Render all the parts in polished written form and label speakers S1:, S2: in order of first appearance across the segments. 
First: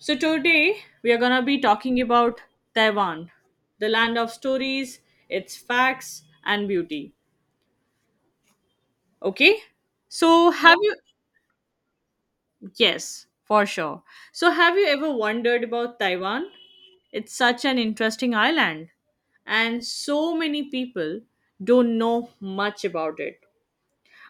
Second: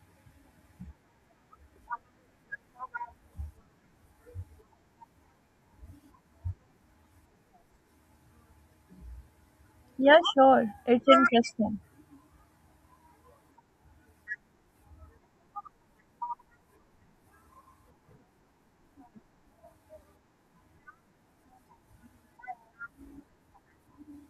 S1: So, today we are going to be talking about Taiwan, the land of stories, its facts, and beauty. Okay?
S2: Yeah,
S1: So,
S2: sure.
S1: have Sure. you,
S2: It's interesting.
S1: yes, for sure. So, have you ever wondered about Taiwan? It's such an interesting island, and so many people don't know much about it.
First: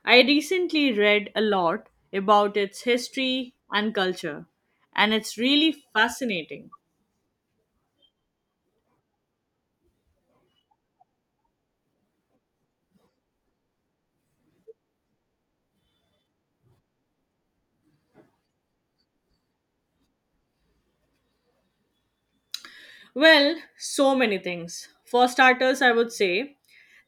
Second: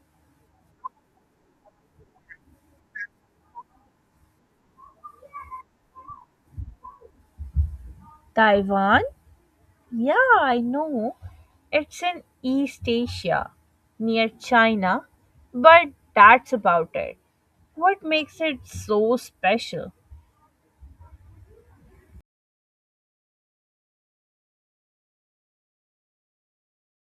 S1: I recently read a lot about its history and culture, and it's really fascinating.
S2: Taiwan? Yeah, I know. It's in East Asia, near China, but that's about it. What makes it so special?
S1: Well, so many things. For starters, I would say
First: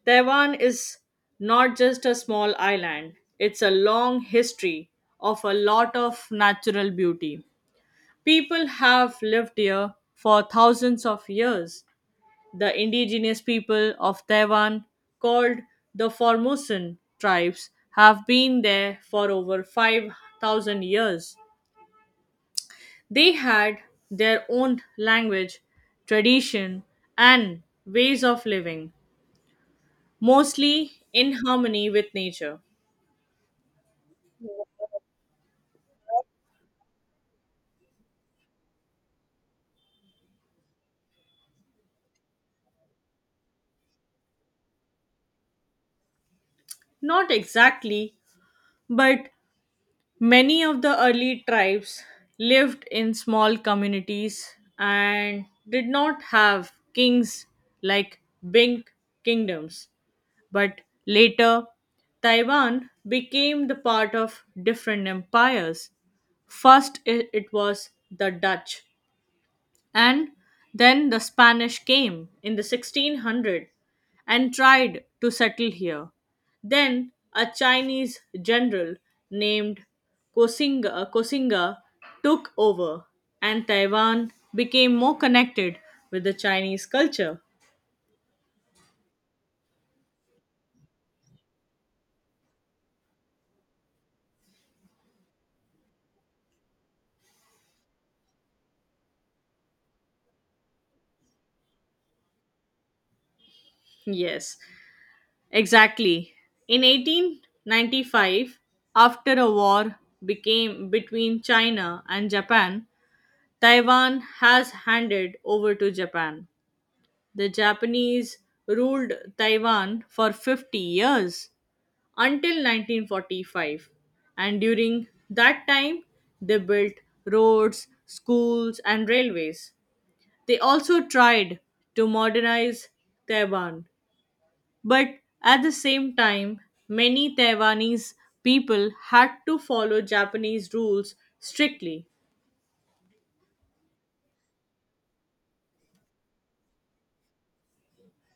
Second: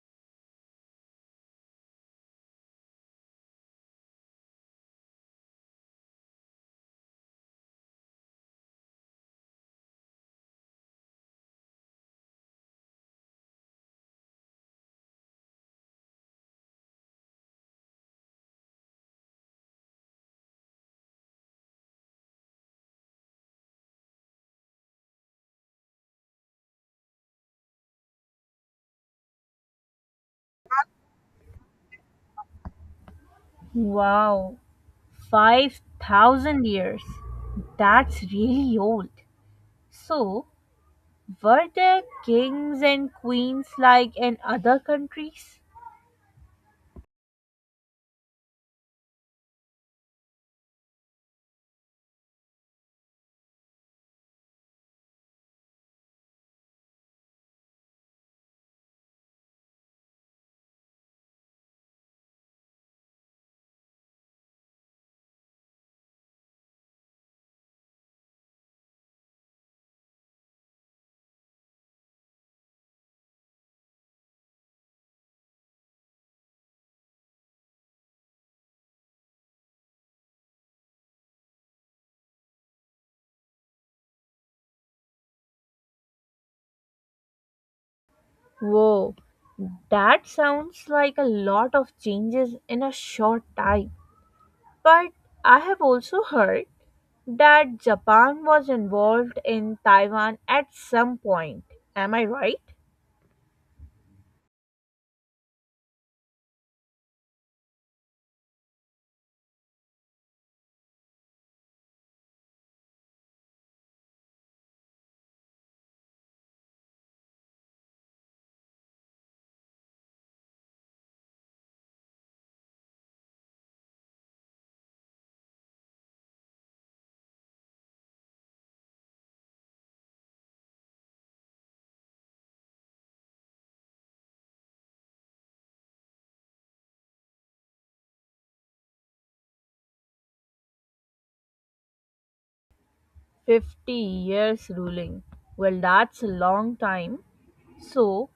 S1: Taiwan is not just a small island, it's a long history of a lot of natural beauty. People have lived here for thousands of years. The indigenous people of Taiwan, called the Formosan tribes, have been there for over 5,000 years. They had their own language, tradition, and ways of living, mostly in harmony with nature.
S2: Wow, 5,000 years. That's really old. So, were there kings and queens like in other countries?
S1: Not exactly, but many of the early tribes lived in small communities and did not have kings like big kingdoms. But later, Taiwan became the part of different empires. First, it was the Dutch, and then the Spanish came in the 1600 and tried to settle here. Then a Chinese general named Koxinga took over and Taiwan became more connected with the Chinese culture.
S2: Whoa, that sounds like a lot of changes in a short time. But I have also heard that Japan was involved in Taiwan at some point. Am I right?
S1: Yes, exactly. In 1895, after a war became between China and Japan, Taiwan has handed over to Japan. The Japanese ruled Taiwan for 50 years until 1945, and during that time, they built roads, schools, and railways. They also tried to modernize Taiwan, but at the same time, many Taiwanese people had to follow Japanese rules strictly.
S2: 50 years ruling. Well, that's a long time. So,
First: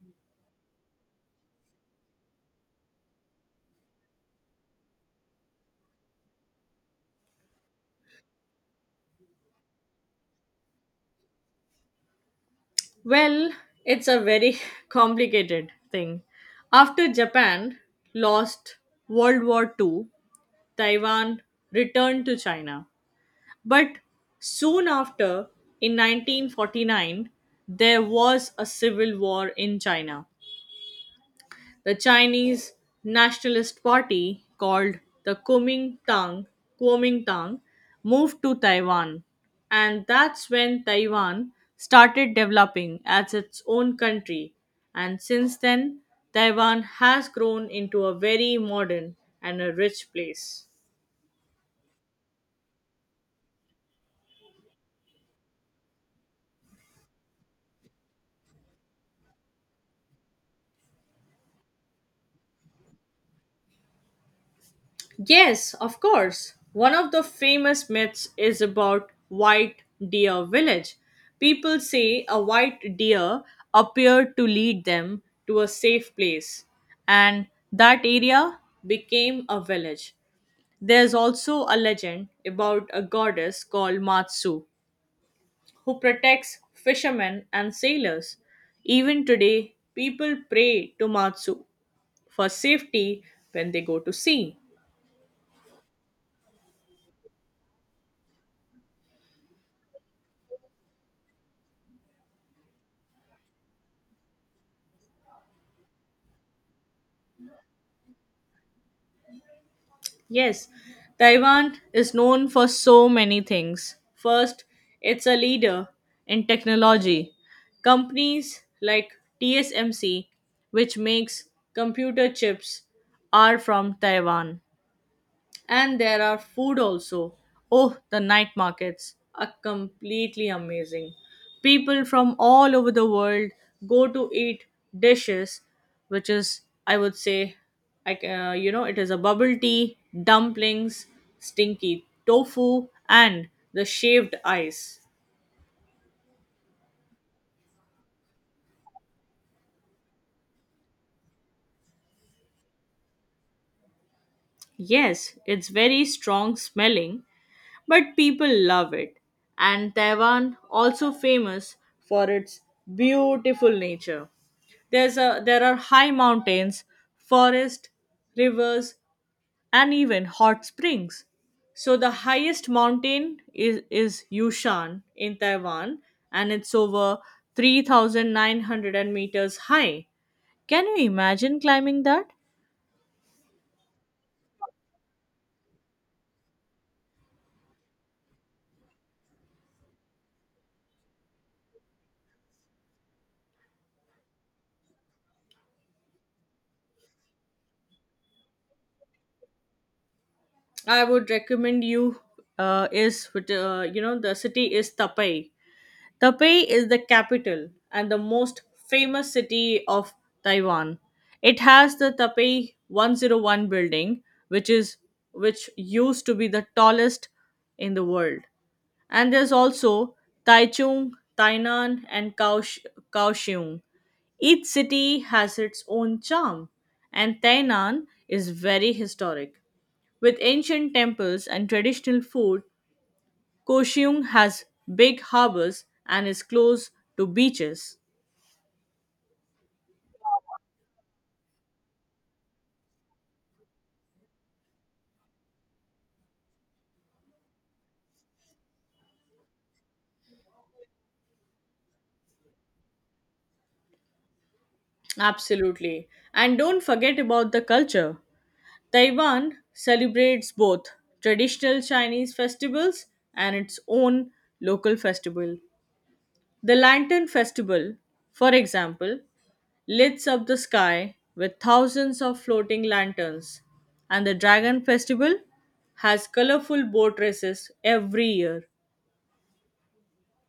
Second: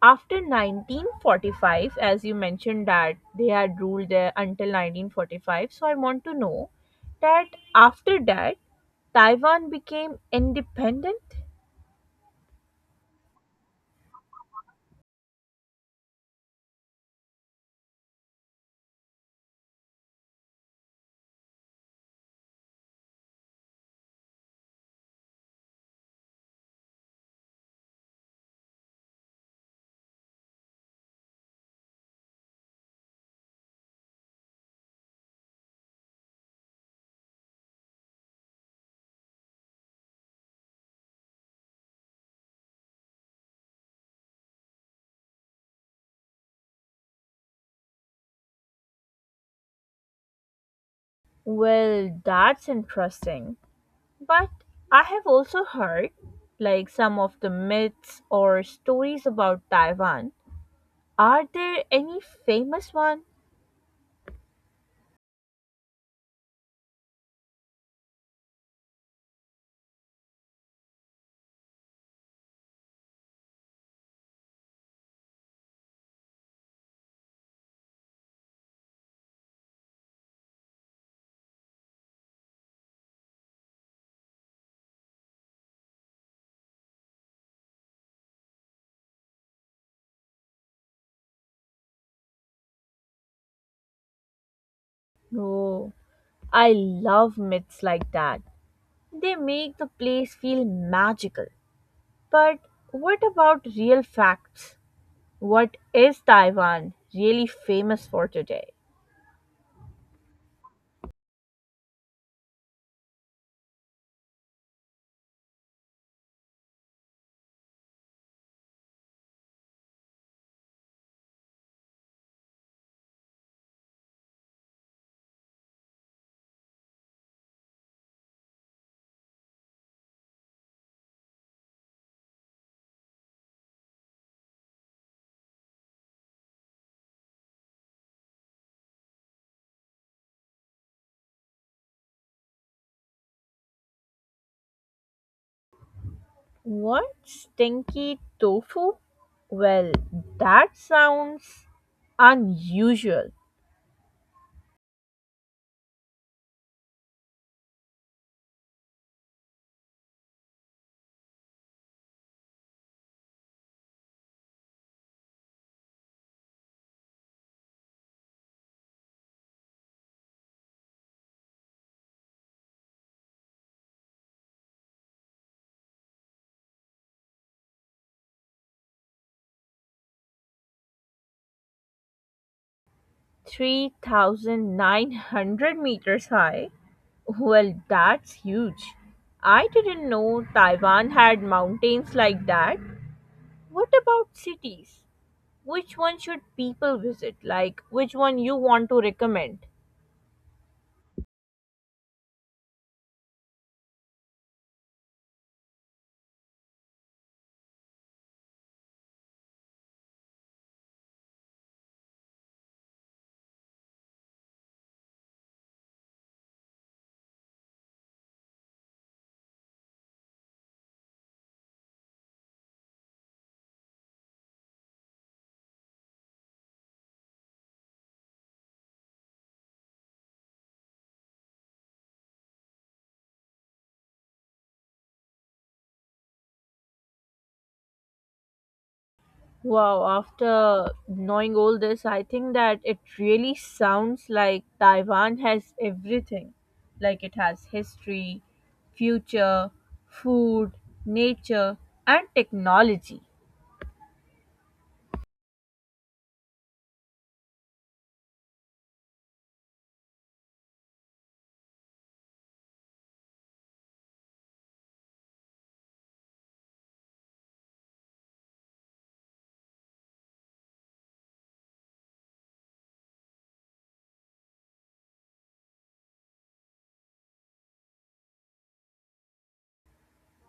S2: after 1945, as you mentioned that they had ruled there until 1945, so I want to know that after that, Taiwan became independent?
S1: Well, it's a very complicated thing. After Japan lost World War Two, Taiwan returned to China. But soon after, in 1949, there was a civil war in China. The Chinese Nationalist Party, called the Kuomintang, moved to Taiwan, and that's when Taiwan started developing as its own country. And since then, Taiwan has grown into a very modern and a rich place.
S2: Well, that's interesting. But I have also heard, like some of the myths or stories about Taiwan. Are there any famous one?
S1: Yes, of course. One of the famous myths is about White Deer Village. People say a white deer appeared to lead them to a safe place, and that area became a village. There's also a legend about a goddess called Matsu who protects fishermen and sailors. Even today, people pray to Matsu for safety when they go to sea.
S2: No. I love myths like that. They make the place feel magical. But what about real facts? What is Taiwan really famous for today?
S1: Yes, Taiwan is known for so many things. First, it's a leader in technology. Companies like TSMC, which makes computer chips, are from Taiwan. And there are food also. Oh, the night markets are completely amazing. People from all over the world go to eat dishes, which is, I would say, I, c- you know, it is a bubble tea, dumplings, stinky tofu, and the shaved ice.
S2: What stinky tofu? Well, that sounds unusual.
S1: Yes, it's very strong smelling, but people love it. And Taiwan also famous for its beautiful nature. There are high mountains, forest, rivers, and even hot springs. So the highest mountain is Yushan in Taiwan and it's over 3,900 meters high. Can you imagine climbing that?
S2: 3,900 meters high? Well, that's huge. I didn't know Taiwan had mountains like that. What about cities? Which one should people visit? Like, which one you want to recommend?
S1: I would recommend you is with, you know the city is Taipei. Is the capital and the most famous city of Taiwan. It has the Taipei 101 building, which is which used to be the tallest in the world. And there's also Taichung, Tainan, and Kaohsiung. Each city has its own charm, and Tainan is very historic, with ancient temples and traditional food. Koshiung has big harbors and is close to beaches.
S2: Wow, after knowing all this, I think that it really sounds like Taiwan has everything. Like, it has history, future, food, nature, and technology.
S1: Absolutely. And don't forget about the culture. Taiwan celebrates both traditional Chinese festivals and its own local festival. The Lantern Festival, for example, lights up the sky with thousands of floating lanterns, and the Dragon Festival has colorful boat races every year.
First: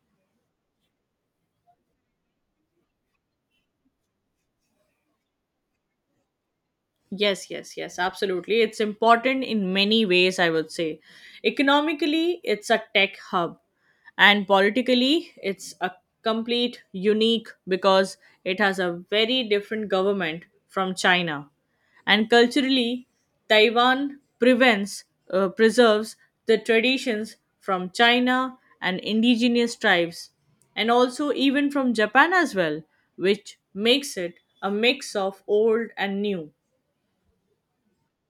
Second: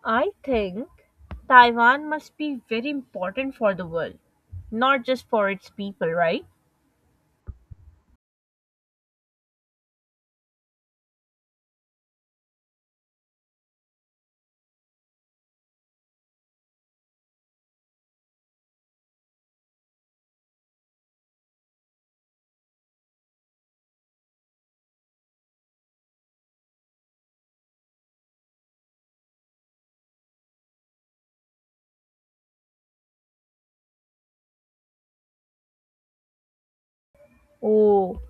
S2: I think Taiwan must be very important for the world, not just for its people, right?
S1: Yes, yes, yes, absolutely. It's important in many ways, I would say. Economically, it's a tech hub, and politically, it's a complete unique because it has a very different government from China. And culturally, Taiwan preserves the traditions from China and indigenous tribes, and also even from Japan as well, which makes it a mix of old and new.
S2: Oh,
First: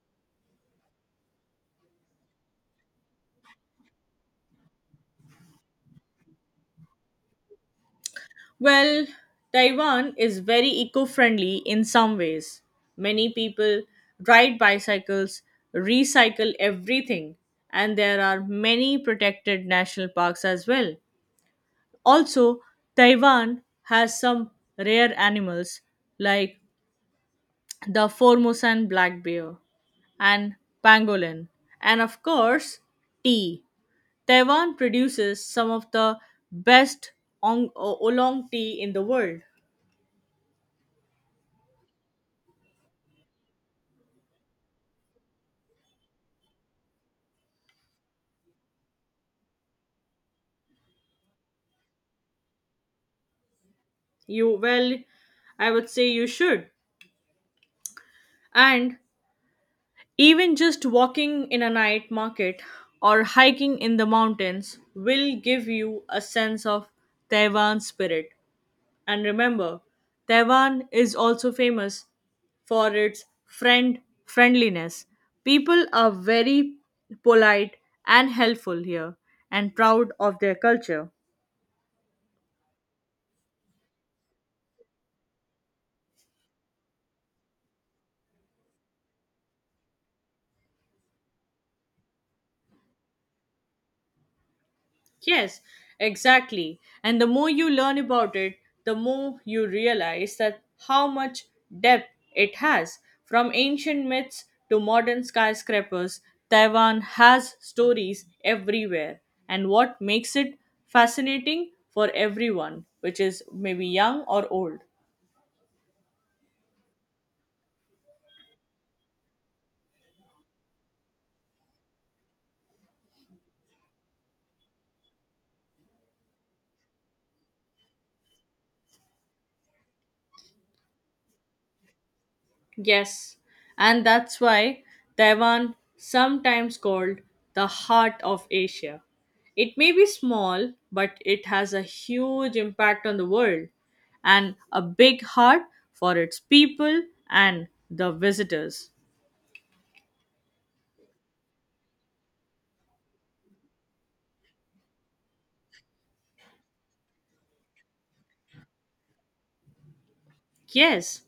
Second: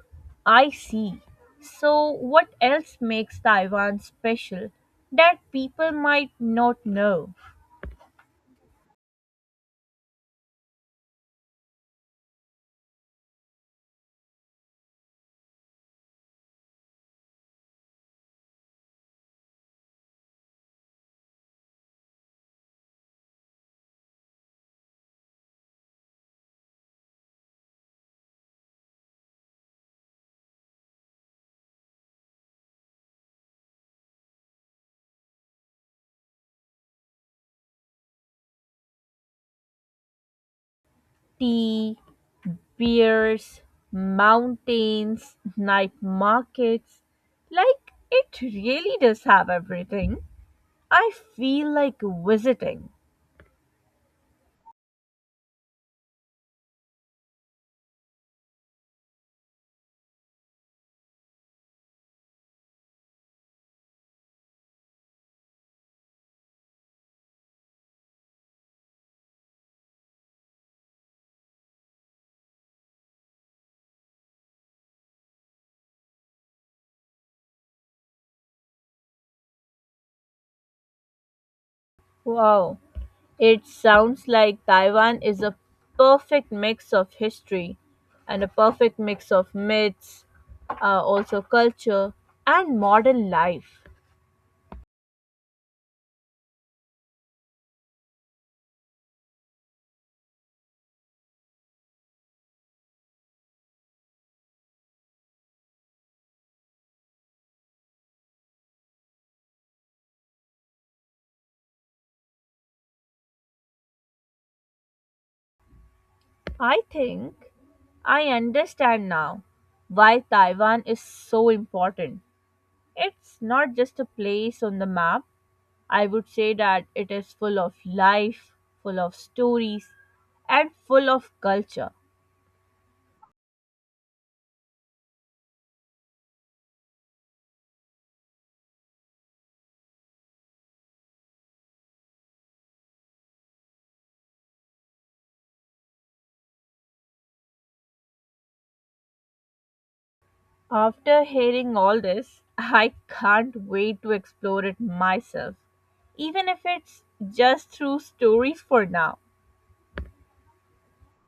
S2: I see. So, what else makes Taiwan special that people might not know?
S1: Well, Taiwan is very eco friendly in some ways. Many people ride bicycles, recycle everything, and there are many protected national parks as well. Also, Taiwan has some rare animals like the Formosan black bear and pangolin, and of course, tea. Taiwan produces some of the best oolong tea in the world.
S2: Tea, beers, mountains, night markets. Like, it really does have everything. I feel like visiting.
S1: You, well, I would say you should. And even just walking in a night market or hiking in the mountains will give you a sense of Taiwan spirit. And remember, Taiwan is also famous for its friendliness. People are very polite and helpful here and proud of their culture.
S2: Wow, it sounds like Taiwan is a perfect mix of history and a perfect mix of myths, also culture and modern life.
S1: Yes, exactly. And the more you learn about it, the more you realize that how much depth it has. From ancient myths to modern skyscrapers, Taiwan has stories everywhere. And what makes it fascinating for everyone, which is maybe young or old.
S2: I think I understand now why Taiwan is so important. It's not just a place on the map. I would say that it is full of life, full of stories, and full of culture.
S1: Yes, and that's why Taiwan sometimes called the heart of Asia. It may be small, but it has a huge impact on the world and a big heart for its people and the visitors.
S2: After hearing all this, I can't wait to explore it myself, even if it's just through stories for now.
S1: Yes,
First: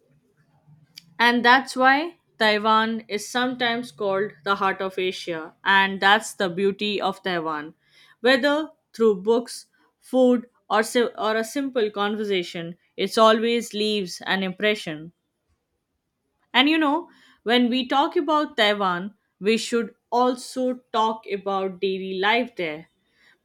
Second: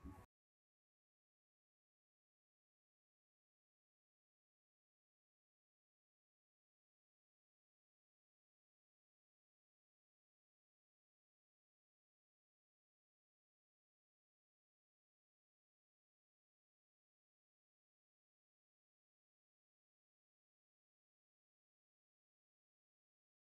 S1: and that's why Taiwan is sometimes called the heart of Asia. And that's the beauty of Taiwan. Whether through books, food, or a simple conversation, it always leaves an impression. And you know, when we talk about Taiwan, we should also talk about daily life there.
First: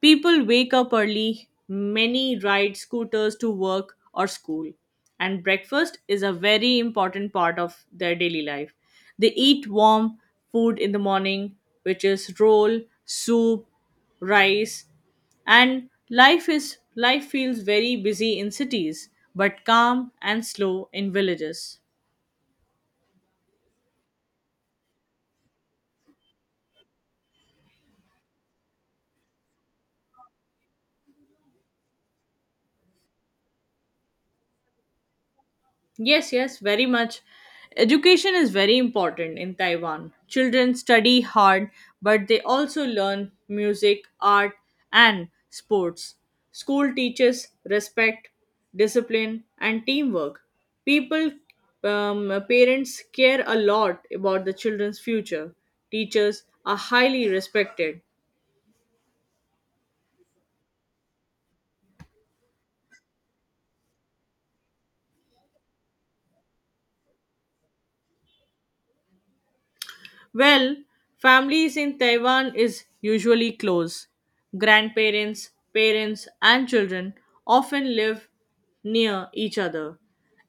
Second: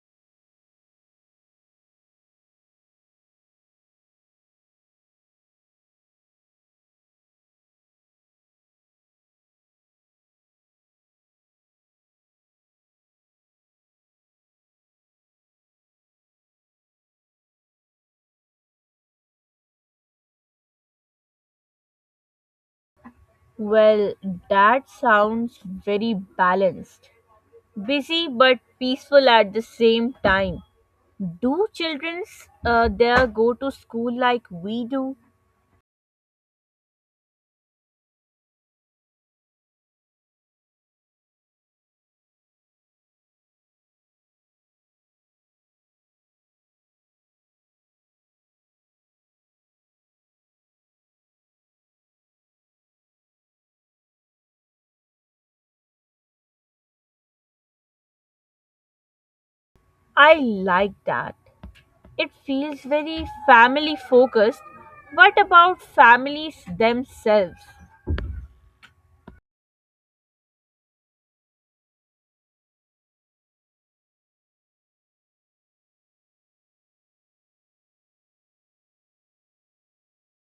S1: People wake up early, many ride scooters to work or school, and breakfast is a very important part of their daily life. They eat warm food in the morning, which is roll, soup, rice, and life feels very busy in cities but calm and slow in villages.
S2: Well, that sounds very balanced. Busy but peaceful at the same time. Do children there go to school like we do?
S1: Yes, yes, very much. Education is very important in Taiwan. Children study hard, but they also learn music, art, and sports. School teaches respect, discipline, and teamwork. People, parents care a lot about the children's future. Teachers are highly respected.
S2: I like that. It feels very family focused. What about families themselves?
S1: Well, families in Taiwan is usually close. Grandparents, parents, and children often live near each other.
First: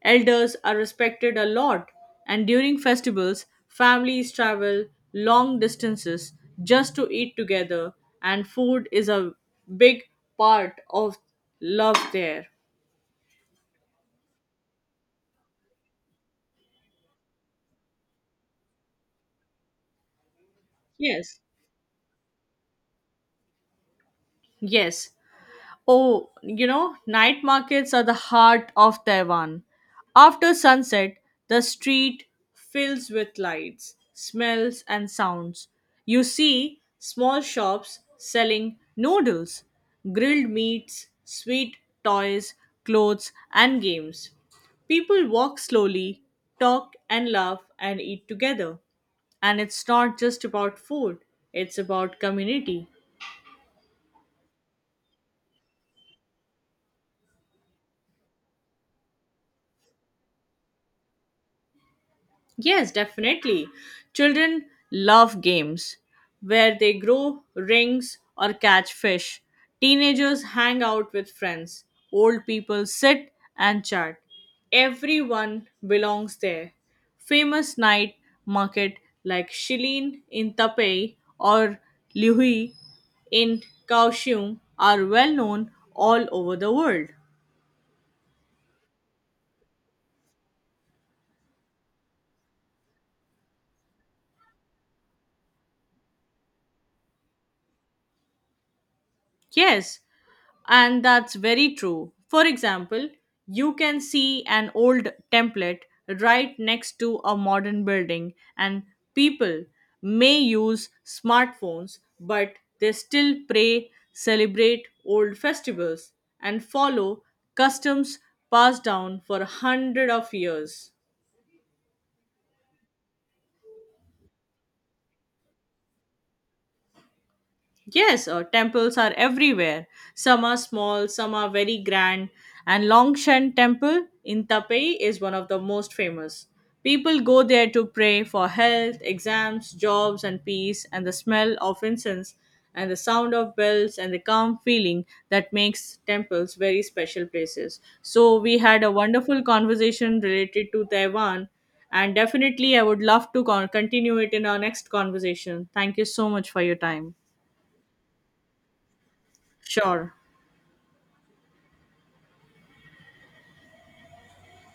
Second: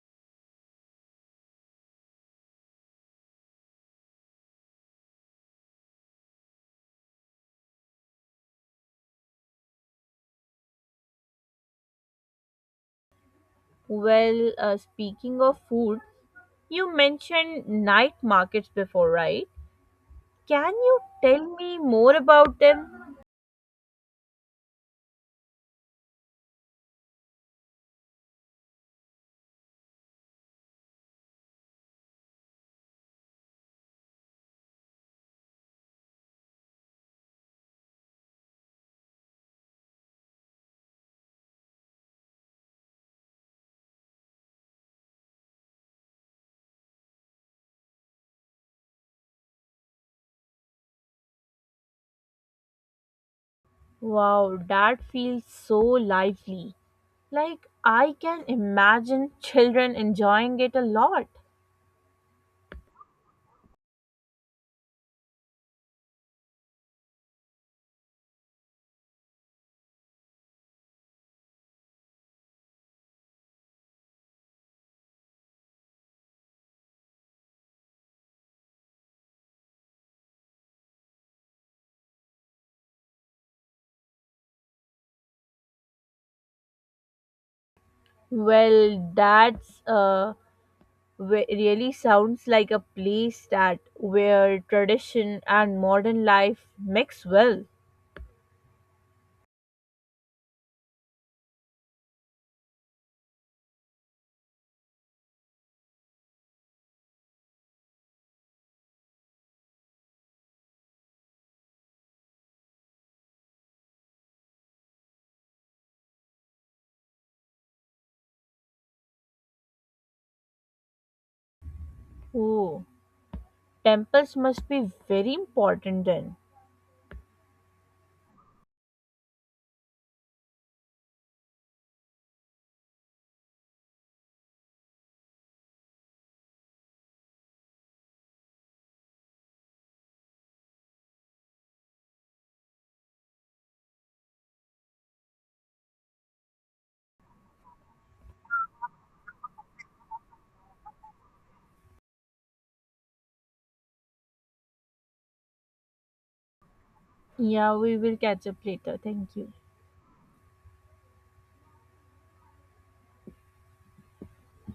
S1: Elders are respected a lot, and during festivals, families travel long distances just to eat together, and food is a big part of love there.
S2: Well, speaking of food, you mentioned night markets before, right? Can you
S1: Yes.
S2: tell me more about them?
S1: Yes. Oh, you know, night markets are the heart of Taiwan. After sunset, the street fills with lights, smells, and sounds. You see small shops selling noodles, grilled meats, sweet toys, clothes, and games. People walk slowly, talk and laugh and eat together. And it's not just about food, it's about community.
S2: Wow, that feels so lively. Like I can imagine children enjoying it a lot.
S1: Yes, definitely. Children love games where they grow rings or catch fish. Teenagers hang out with friends. Old people sit and chat. Everyone belongs there. Famous night market like Shilin in Taipei or Lihui in Kaohsiung are well known all over the world.
S2: Well, that's really sounds like a place that where tradition and modern life mix well.
S1: Yes, and that's very true. For example, you can see an old template right next to a modern building, and people may use smartphones, but they still pray, celebrate old festivals, and follow customs passed down for hundreds of years.
S2: Oh, temples must be very important then.
S1: Yes, temples are everywhere. Some are small, some are very grand. And Longshan Temple in Taipei is one of the most famous. People go there to pray for health, exams, jobs, and peace. And the smell of incense and the sound of bells and the calm feeling that makes temples very special places. So, we had a wonderful conversation related to Taiwan. And definitely, I would love to continue it in our next conversation. Thank you so much for your time.
S2: Yeah, we will catch up later. Thank you.
S1: Sure.